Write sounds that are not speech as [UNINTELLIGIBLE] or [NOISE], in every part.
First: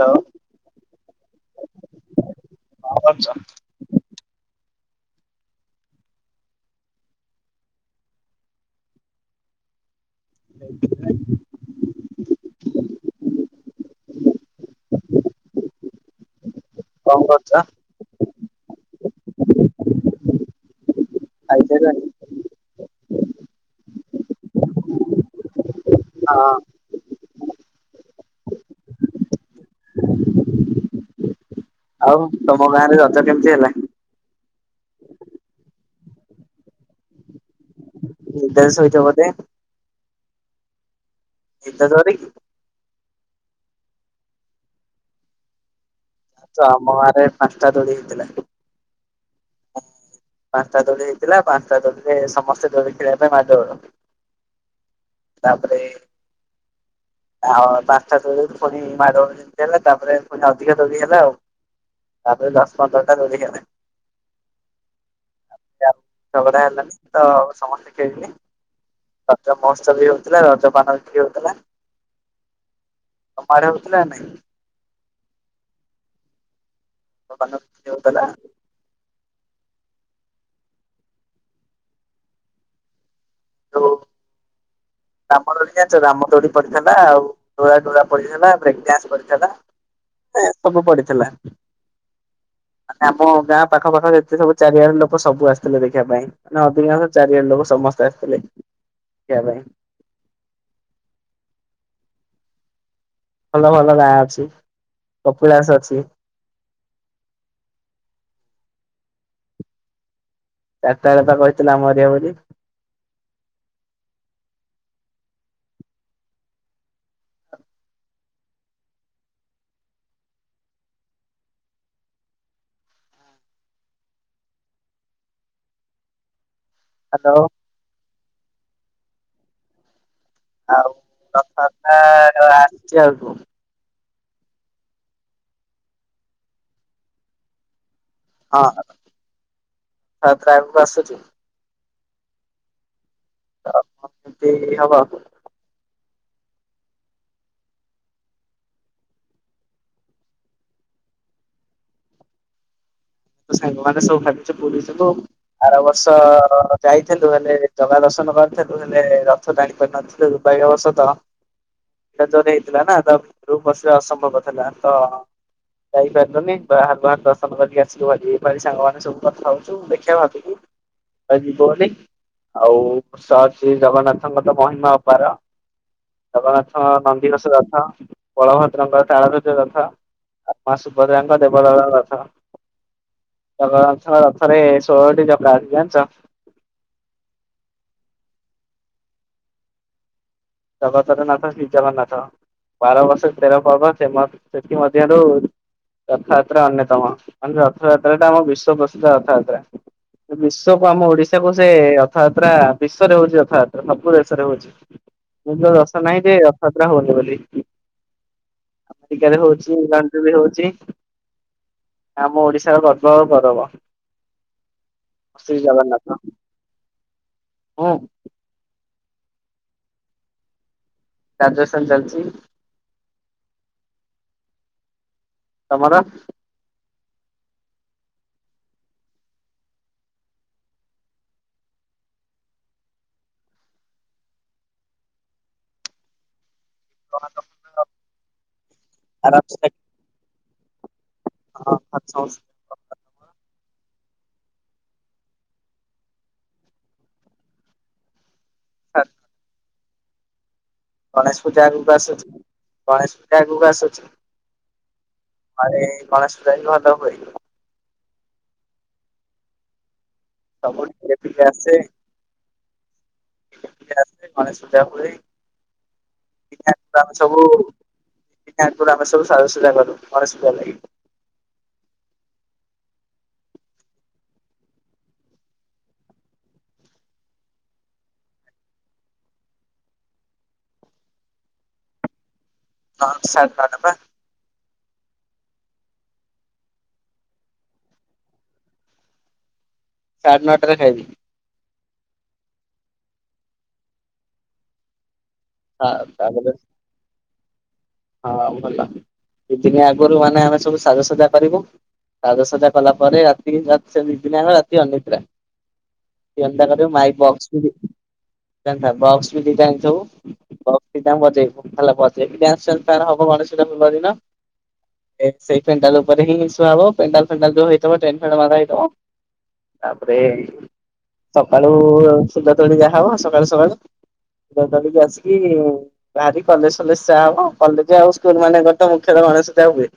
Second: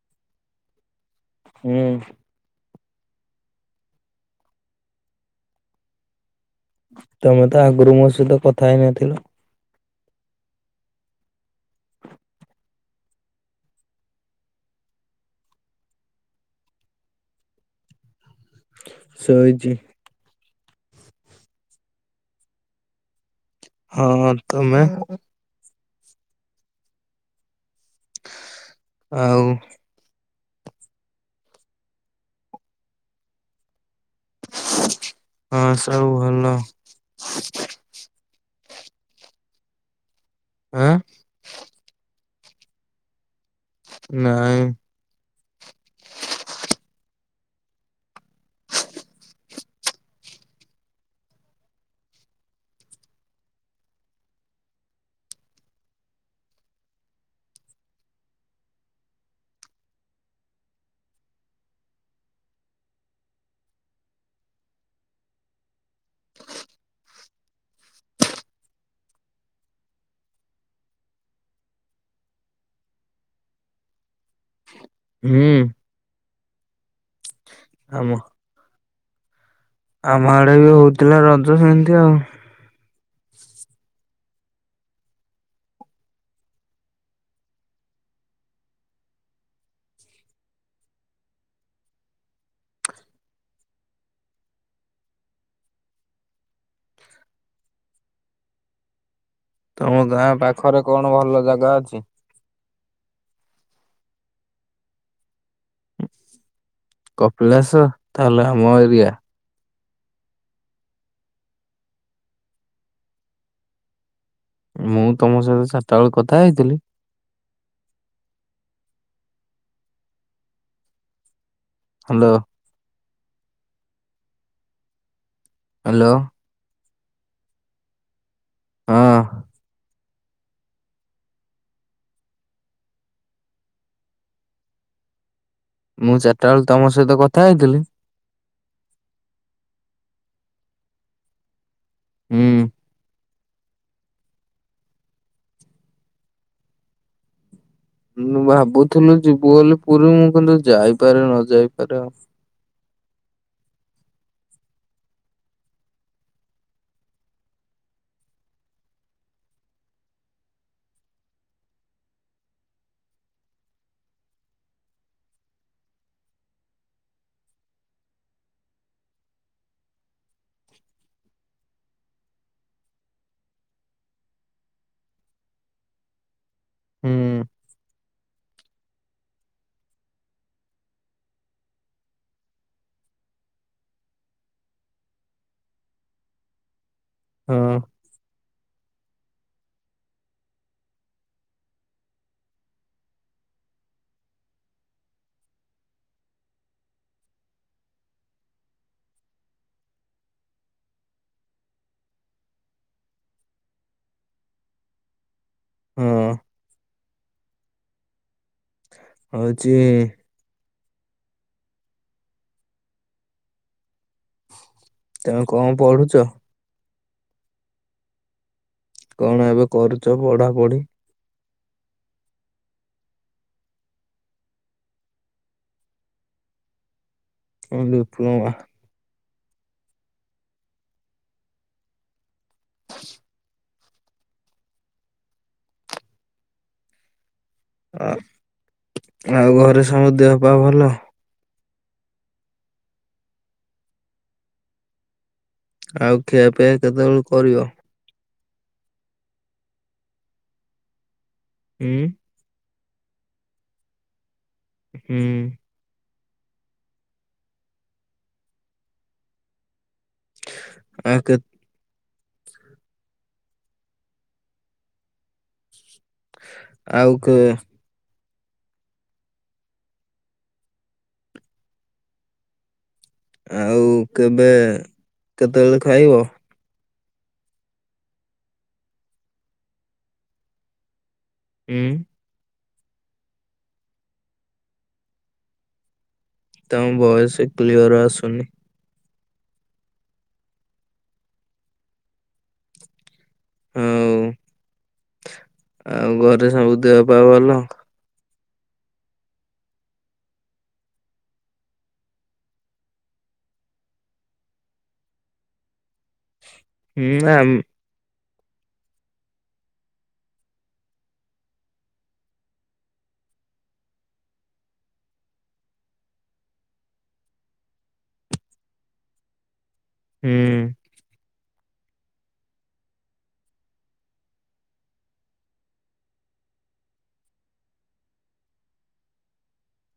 [UNINTELLIGIBLE] ହୁଁ। କଣ କରୁଚ? ତମେ ତ ଆଗରୁ ମୋ ସହିତ କଥା ହେଇନଥିଲ? [INAUDIBLE] କଣ କରୁଚ? ଶୋଇଚି। ଖାଇ ସାଇଲଣି? ହଁ। ତମେ? ହଁ। ଆଉ ଆଉ ତମ ଗାଁ ରେ ରଜ କେମିତି ହେଲା? ହଁ ସବୁ ଭଲ। ନିଦ ରେ ଶୋଇଚ ବୋଧେ? ଆଁ ନିଦ ଜୋରେ କି? ନାଇଁ। ତ ଆମ ଗାଁ ରେ ପାଞ୍ଚଟା ତୋଳି ହେଇଥିଲା। ପାଞ୍ଚଟା ଦୋଳି ହେଇଥିଲା। ପାଞ୍ଚଟା ଦୋଳିରେ ସମସ୍ତେ ଦୋଳି ଖେଳିବା ପାଇଁ ମାଡ଼ଗୋଳ। ତାପରେ ଆଉ ପାଞ୍ଚଟା ଦୋଳି ରୁ ପୁଣି ମାଡ଼ଗୋଳ ଯେମିତି ହେଲ ତାପରେ ପୁଣି ଅଧିକା ଦୋଳି ହେଲା ଆଉ। ତାପରେ ଦଶ ପନ୍ଦରଟା ଦୋଳି ହେଲା। [UNINTELLIGIBLE] ତ ସମସ୍ତେ ଖେଳିଲେ। ରଜ ମହୋତ୍ସବ ବି ହଉଥିଲା ରଜପାନ ବି ବିକ୍ରି ହଉଥିଲା। ତମ ଆଡେ ହଉଥିଲା ନା ନାଇଁ? ହୁଁ। ରଜ ପାନ ବିକ୍ରି ଆମ ହଉଥିଲା? ଆମ ଆଡେ ବି ହଉଥିଲା ରଜ ସେମିତି ଆଉ। [UNINTELLIGIBLE] ରାମଦୋଳି ଜାଣିଚ ରାମଦୋଳି ପଡିଥିଲା। ଆଉ ଟୋରା ଟୋରା ପଡ଼ିଥିଲା, ବ୍ରେକ ଡାନ୍ସ ପଡିଥିଲା। ଏ ସବୁ ପଡିଥିଲା। ମାନେ ଆମ ଗାଁ ପାଖ ପାଖ ଯେତେ ସବୁ ଚାରିଆଡ ଲୋକ ସବୁ ଆସିଥିଲେ ଦେଖିବା ପାଇଁ। ମାନେ ଅଧିକାଂଶ ଚାରି ଆଡ ଲୋକ ସମସ୍ତେ ଆସିଥିଲେ ଦେଖିବା ପାଇଁ। ତମ ଗାଁ ପାଖରେ କଣ ଭଲ ଜାଗା ଅଛି? ଭଲ ଭଲ ଗାଁ ଅଛି। କପିଳାସ ଅଛି। କପିଳାସ ତାହେଲେ ଆମ ଏରିଆ। ଚାରି ଟା ବେଳେ ପା କହିଥିଲି ଆମ ଏରିଆ ବୋଲି। ମୁଁ ତମ ସହିତ ଚାରିଟା ବେଳୁ କଥା ହେଇଥିଲି? ହ୍ୟାଲୋ। ହ୍ୟାଲୋ। ହ୍ୟାଲୋ। ହଁ। ଆଉ ରଥଯାତ୍ରା ଆସିଛି ଆଗକୁ ମୁଁ ଯେତେବେଳେ ତମ ସହିତ କଥା ହେଉଥିଲି, ହଁ [UNINTELLIGIBLE] ବସ ଅଛି। ହୁଁ ଆଉ କଣ ବି ହବ। ଭାବୁଥିଲୁ ଯିବୁବୋଲି ପୁରୀ ମୁଁ କିନ୍ତୁ ଯାଇପାରେ ନ ଯାଇପାରେ ଆଉ। ତ ସାଙ୍ଗ ମାନେ ସବୁ ଭାବିଛୁ ପୁରୀ ଯିବୁ। ଆର ବର୍ଷ ଯାଇଥିଲୁ ହେଲେ ଜଗା ଦର୍ଶନ କରିଥିଲୁ ହେଲେ ର ଥ ଟାଣିପାରିନଥିଲୁ ଏ ବ ଏଟା ଯୋଦ ହେଇଥିଲା ନା ତା ଭିତକୁ ପସିବା ଅସମ୍ଭବ ଥିଲା ତ ଯାଇପାରିଲୁନି ବାହାରୁ ବାହାରୁ ଦର୍ଶନ କରିକି ଆ ଆସିକ ଭାରି ଏ ପାଳି ସାଙ୍ଗମାନେ ସବୁ କଥା ହଉଛୁ ଦେଖେବା ଭାବିବୁ ଯିବ ବୋଲି ଆଉ ସହ ଶ୍ରୀ ଜଗନ୍ନାଥଙ୍କ ତ ମହିମା ଅ ପାର ଜଗନ୍ନାଥଙ୍କ ହୁଁ ନନ୍ଦିଘୋଷ ରଥ ବଳଭଦ୍ରଙ୍କର ତାଳଧୂଜ ରଥ। ଆଉ ମା ସୁଭଦ୍ରା ଙ୍କର ଦେବଦଳନ ରଥ ଜଗନ୍ନାଥ ରଥରେ ଷୋହଳଟି ଚକା ଅଛି ଜାଣିଛ। ହଁ। ଜଗତର ନାଥ ଶ୍ରୀ ଜଗନ୍ନାଥ। ବାର ବର୍ଷ ତେର ପର୍ବ ସେ ମ ସେଥି ମଧ୍ୟରୁ ରଥଯାତ୍ରା ଅନ୍ୟତମ ରଥଯାତ୍ରାଟା ଆମ ବିଶ୍ୱ ପ୍ରସିଦ୍ଧ ରଥଯାତ୍ରା। ବିଶ୍ଵ କୁ ଆମ ଓଡିଶା କୁ ସେ ରଥଯାତ୍ରା ବିଶ୍ୱରେ ହଉଛି ରଥଯାତ୍ରା ସବୁ ଦେଶରେ ହଉଛି। ଏମିତକା ଦେଶ ହଁ ନାହିଁ ଯେ ରଥଯାତ୍ରା ହଉନି ବୋଲି। ଆମେରିକା ରେ ହଉଛି ଇରାନରେ ବି ହଉଛି। ଆମ ଓଡିଶାର ଗର୍ବ ଆଉ ଗଉରବ। ତମେ କଣ ପଢୁଛ? ମୁଁ। କଣ ଏବେ କରୁଛ ପଢା ପଢି? ଗ୍ରାଜୁଏସନ ଚାଲିଛି। ତମର। ଡିପ୍ଲୋମା। [INAUDIBLE] ଆ ଆରାମ ଆଉ ସେ ଘରେ ସବୁ ଦେହ ପା ଭଲ। ହଁ ଘରେ ସମ ଆଉ ଖିଆ ପିଆ କେତେବେଳୁ କରିବ? [INAUDIBLE] ଗଣେଶ ପୂଜା ଆଗକୁ ହୁଁ ଆସୁଛି ଗଣେଶ ପୂଜା ଆଗକୁ ଆସୁଛି। ହୁଁ। ତାପରେ ଏଇ ଗଣେଶ ପୂଜା ବି ଭଲ ହୁଏ। ସବୁ ଆଉ କେ [UNINTELLIGIBLE] ଆସେ। ଆସେ ଗଣେଶ ପୂଜା ହୁଏ ଆଉ ଆମେ କେ ସବୁ [UNINTELLIGIBLE] ତା ଆଗରୁ ଆମେ ସବୁ ସାଯଶଜା କରୁ ଗଣେଶ ପୂଜା ଲାଗି। ଆଉ କେବେ କେତେବେଳେ ଖୁଆଇବ। ହୁଁ। ହଁ ସାଢେ ନଅ 'ଟା ପା। ତମ ବୟସ କ୍ଲିଅର ଆସୁନି। ସାଢେ ନଅ'ଟାରେ ଖାଇବି। ହଉ ହଁ ଆଉ ତାପରେ ଘରେ ସବୁ ଦେହ ପା ଭଲ? ହଁ ଆଉ ଭଲ କିଛି ଦିନି ଆଗରୁ ମାନେ ଆମେ ସବୁ ସାଜସଜା କରିବୁ। ସାଜ ସଜା କଲା ପରେ ରାତି ସେଇ ଦି ଦିନ ଆମେ ରାତି ଅନିଦ୍ରା। ସେ ଏତା କର ମାାଇକ ହୁଁ ବକ୍ସ ଆମ୍ ବି [UNINTELLIGIBLE] ବକ୍ସ ବି ଦ ଜାଣିଥିବୁ ବକ୍ସ ବି ବଜେଇ ବୁ ହେଲା ବଜେଇକି [UNINTELLIGIBLE] ବାଣ ହବ ଗଣେଶ ପୂଜା [UNINTELLIGIBLE] ଦିନ ଏ ସେଇ ପେଣ୍ଡାଲ ଉପରେ ହିଁ ରିଲସ ହବ, ପେଣ୍ଡାଲ ଫେଣ୍ଡାଲ ଯଉ ହେଇଥବ [UNINTELLIGIBLE] ତାପରେ ହୁଁ ସକାଳୁ ସୁଧ ତୁଳି ଯାହା ହବ ସକାଳୁ ସକାଳୁ [UNINTELLIGIBLE] ଆସିକି ବାହାରି କଲେଜ ଫଲେଜ ଯାହା ହବ। କଲେଜ ଆଉ ସ୍କୁଲ ମାନଙ୍କର ତ ମୁଖ୍ୟତଃ ଗଣେଶ ପୂଜା ହୁଏ।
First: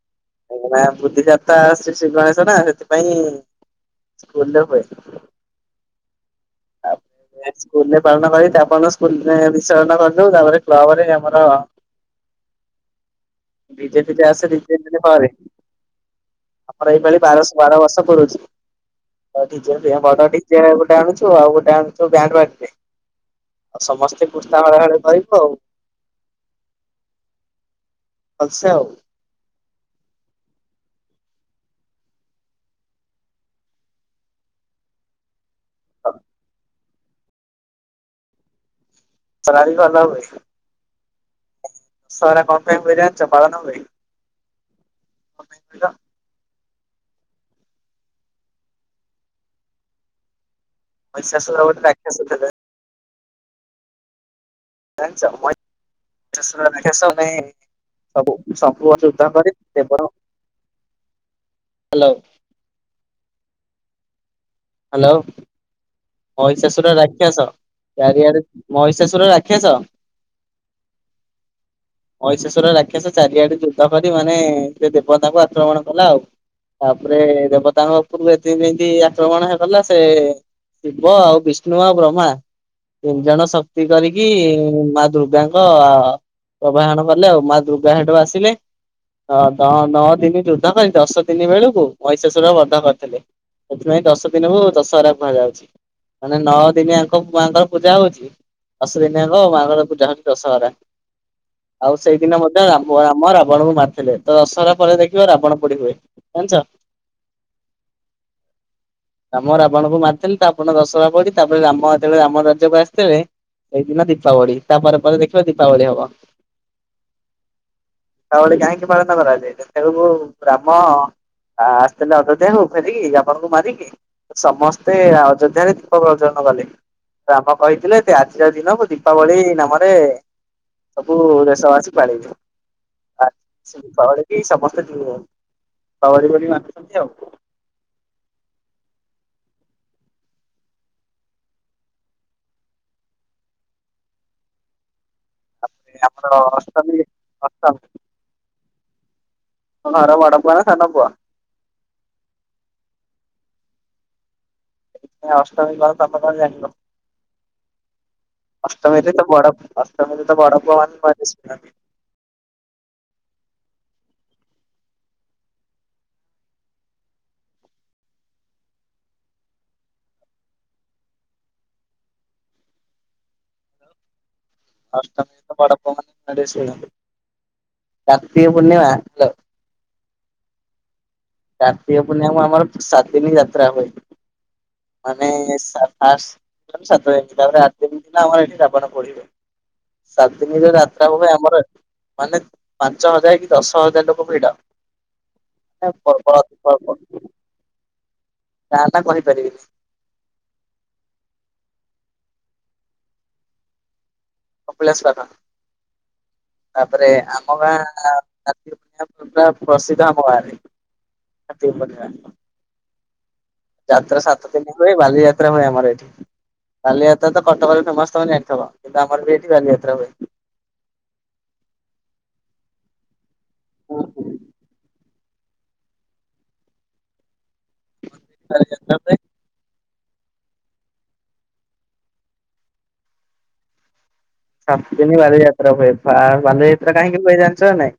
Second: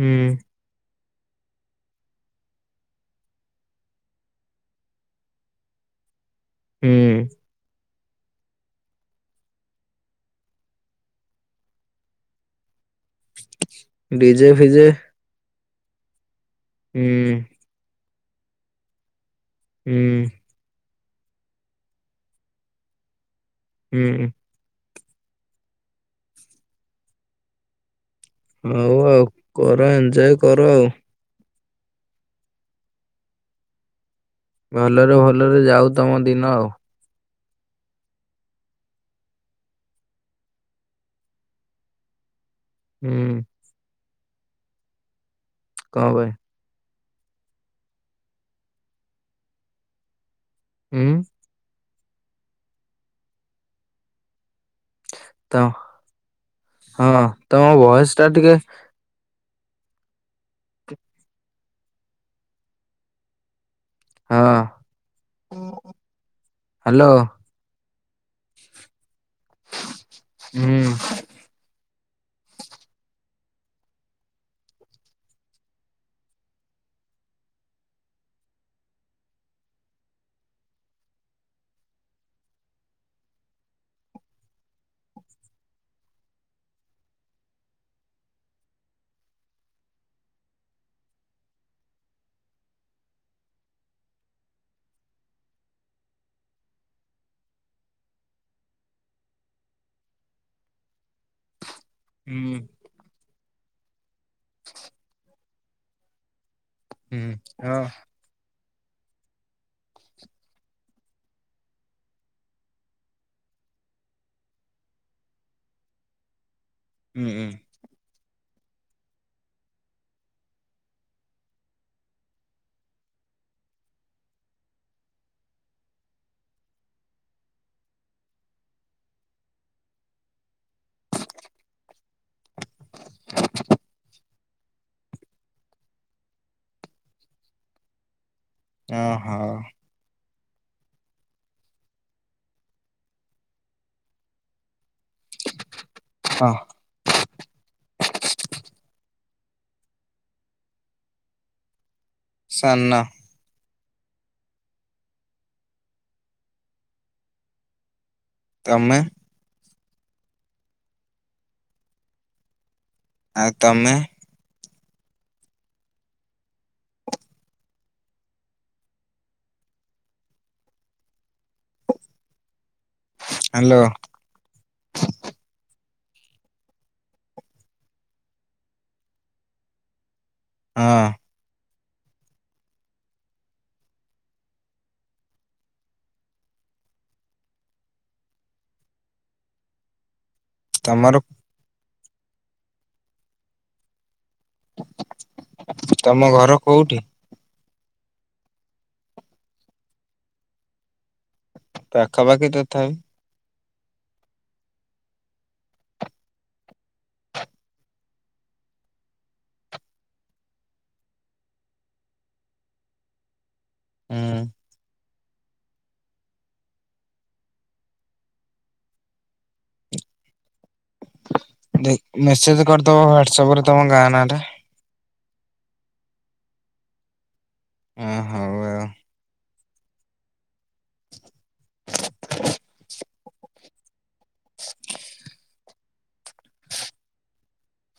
ହୁଁ। ଆ ବୁଦ୍ଧି ଦାତା ଆସଛି ଶ୍ରୀ ଗଣେଶ ନା ସେଥିପାଇଁ ସ୍କୁଲରେ ହୁଏ। [INAUDIBLE] ହୁଁ ତାପରେ ସ୍କୁଲରେ ପାଳନ କରି ତାପର ଦିନ ସ୍କୁଲ [UNINTELLIGIBLE] ବିସର୍ଜନ କରିଦବୁ ତାପରେ ବିଜେପି ତ ଡିଜେ ଆସେ ଦି ଫିଜେ ତିନ ଦିନ ପରେ। ଆମର ଏଇଭଳି ହୁଁ ବାରଶ ବାର ବର୍ଷ ପରୁୁଛି ହୁଁ ଗୋଟେ ଆଣୁଛୁ ଆଉ ଗୋଟେ ଆଣୁଛ ବ୍ୟାଣ୍ଡରେ ଆଉ ସମସ୍ତେ ହୁଁ ଡ ରହିବୁ ଆଉ। ହଉ ଆଉ କର, ଏଞ୍ଜୟ କର ଆଉ। ଭଲରେ, ଭଲରେ ଯାଉ ତମ ଦଶହରା ଦିନ ଆଉ। [UNINTELLIGIBLE] ସା କଣ ପାଇଁ ବରି ହୁଁ ପାଳନ ହୁଏ। [INAUDIBLE] କଣ ଭାଇ? ହୁଁ ଗୋଟେ ରାକ୍ଷାସ ଥିଲା। ତ ହଁ [UNINTELLIGIBLE] ତମ ଭଏସ ଟା ଟିକେ ସେପର ହ୍ୟାଲୋ। ହଁ। ହ୍ୟାଲୋ। ଓ। ମହିଷାଶୁର ରାକ୍ଷସ ଚାରିଆଡେ ମହିଷାଶୁର ରାକ୍ଷସ। ହୁଁ। [INAUDIBLE] ମଇଶେଶ୍ଵର ରାକ୍ଷସ ଚାରିଆଡେ ଯୁଦ୍ଧ କରି ମାନେ ସେ ଦେବତାଙ୍କୁ ଆକ୍ରମଣ କଲା ଆଉ। ତାପରେ ଦେବତାଙ୍କ ଉପର ଏତିକି ଯେମତି ଆକ୍ରମଣ ହେଇଗଲା ସେ ଶିବ ଆଉ ବିଷ୍ଣୁ ଆଉ ବ୍ରହ୍ମା ତିନି ଜଣ ଶକ୍ତି କରିକି ମା ଦୁର୍ଗାଙ୍କ ପ୍ରଭାହଣ କଲେ ଆଉ ମା ଦୁର୍ଗା ହେଟୁ ଆସିଲେ। ହଁ ନଅ ଦିନ ଯୁଦ୍ଧ କରି ଦଶ ଦିନି ବେଳକୁ ମଇଁଶେଶ୍ଵରା ବଧ କରିଥିଲେ। ସେଥିପାଇଁ ଦଶ ଦିନକୁ ଦଶହରା କୁହାଯାଉଛି। ମାନେ ନଅ ଦିନି ଆଙ୍କ ମାଆଙ୍କର ପୂଜା ହଉଛି। ଦଶ ଦିନିଆଙ୍କ ମାଙ୍କର ପୂଜା ହଉଛି ଦଶହରା। ଆଉ ସେଇଦିନ ହୁଁ ମଧ୍ୟ ଆମ ରାବଣଙ୍କୁ ମାରିଥିଲେ ତ ଦଶହରା ପରେ ଦେଖିବ ରାବଣ ପୋଡି ହୁଏ। ଜାଣିଛ। ହୁଁ ହଁ। ରାମ ରାବଣଙ୍କୁ ମାରଥିଲେ ତା ଆପଣ ଦଶହାପଡିି ତାପରେ ରାମ ଯେତେବେଳେ ରାମ ରାଜ୍ୟ ଆସିଥିଲେ ଏଇଦିନ ଦୀପାବଳି ତାପରେ ପରେ ଦେଖିବା ଦୀପାବଳି ହବ। ଉୁଁ ହଁ। ଦିପବଳି କାହିଁକି ପାଳନ କରାଯାଏ ସେତେବେଳକୁ ରାମ ଆ ଆସିଥିଲେ ଅଯୋଧ୍ୟାକୁ ଫେରିକି ରାବଣ ମାରିକି ସମସ୍ତେ ଆ ଅଯୋଧ୍ୟା ରେ ଦୀପ ପ୍ରଜ୍ୟୋଳନ କଲେ। ରାମ କହିଥିଲେ ସେ ଆଜିର ଦିନକୁ ଦୀପାବଳି ନାମରେ ସବୁ ଦେଶ ବାସୀ ପାଳିଲେ। ଏଇ ସମସ୍ତେ ଯୋଉ ଦୀପାବଳି ବୋଲି ମାନୁଛନ୍ତି ଆଉ। ଓହୋ। ତାପରେ ହଁ ଆମର ଅଷ୍ଟମୀ। [UNINTELLIGIBLE] ଘରର ବଡ଼ ପୁଅ ନା ସାନ ପୁଅ? ସାନ। ଅଷ୍ଟମୀ କଣ ତମେ କଣ ଜାଣିବ। ତମେ ଅଷ୍ଟମୀରେ ତ ବଡ଼ ଅଷ୍ଟମୀରେ ତ ବଡ଼ ପୁଅ ମାନେ ନୂଆ ଡ୍ରେସ୍ ପିନ୍ଧନ୍ତି। ଆଉ ତମେ। ହ୍ୟାଲୋ। ଅଷ୍ଟମିତ ବଡ଼ ପୁଅମାନେ ଡ୍ରେସ୍ ପିନ୍ଧନ୍ତି। କାର୍ତ୍ତିକ ପୂର୍ଣିମା ହ୍ୟାଲୋ। ହଁ। କାର୍ତ୍ତିକ ପୂର୍ଣିମା ଆମର ସାତ ଦିନ ଯାତ୍ରା ହୁଏ ମାନେ ଫାସ ସାତ ତାପରେ ଆଠ ଦିନ ଆମର ଏଠି ରାବଣ ପୋଡିବେ। ସାତ ଦିନରେ ଯାତ୍ରା ତମର ହୁଏ ଆମର ମାନେ ପାଞ୍ଚ ହଜାର କି ଦଶ ହଜାର ଲୋକ ଭିଡ଼। ତମ ଘର କୋଉଠି? ଗାଁ ନା କହିପାରିବିନି। ପାଖାପାଖି ତଥାପି। କପିଳାସ ପାଖ ତାପରେ ଆମ ଗାଁ [UNINTELLIGIBLE] ପୁରା ପ୍ରସିଦ୍ଧ ଆମ ଗାଁରେ କାର୍ତ୍ତିକ ପୂଣ୍ଣିମା। ଯାତ୍ରା ହୁଁ ସାତ ଦିନ ହୁଏ ବାଲି ଯାତ୍ ଯାତା ହୁଏ ଆମର ଏଠି ବାଲିଯାତ୍ରା ତ କଟକରେ ଫେମସ ତମେ ଜାଣିଥିବ କିନ୍ତୁ ଆମର ବି ଏଠି ବାଲିଯାତ୍ରା ହୁଏ। ଧେ ମେସେଜ କରିଦବ ହ୍ଵାଟସପରେ ତମ ହୁଁ ଗାଁ ହୁଁ। ନାଁଟା? ହଁ ହଉ ଆଉ [UNINTELLIGIBLE] ହ ସାତଦିନ ବାଲିଯାତ୍ରା ହୁଏ ପା ବାଲିଯାତ୍ରା କହିଁକି ହୁଏ ଜାଣିଛ ନାଇ?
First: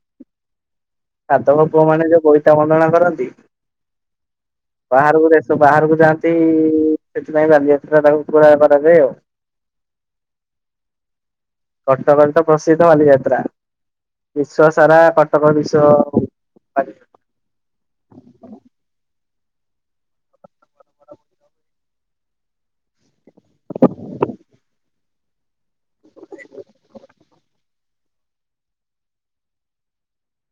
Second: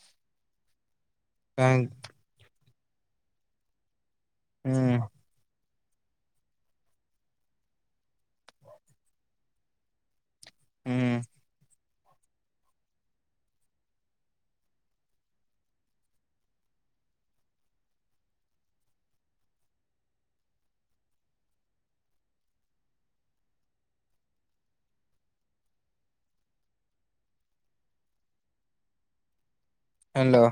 ସାଧବ କାଇଁ ପୁଅମାନେ ଯୋଉ ବୋଇତ ବନ୍ଦଣା କରନ୍ତି ହୁଁ ବାହାରକୁ ଦା ସ ବାହାରକୁ ଯାଆନ୍ତି ସେଥିପାଇଁ ବାଲିଯାତ୍ରା ତାକୁ ପୁରା କରାଯାଏ ଆଉ। ହୁଁ। କଟକରେ ତ ପ୍ରସିଦ୍ଧ ବାଲିଯାତ୍ରା ବିଶ୍ଵ ସାରା କଟକ ବିଶ ହ ହ୍ୟାଲୋ।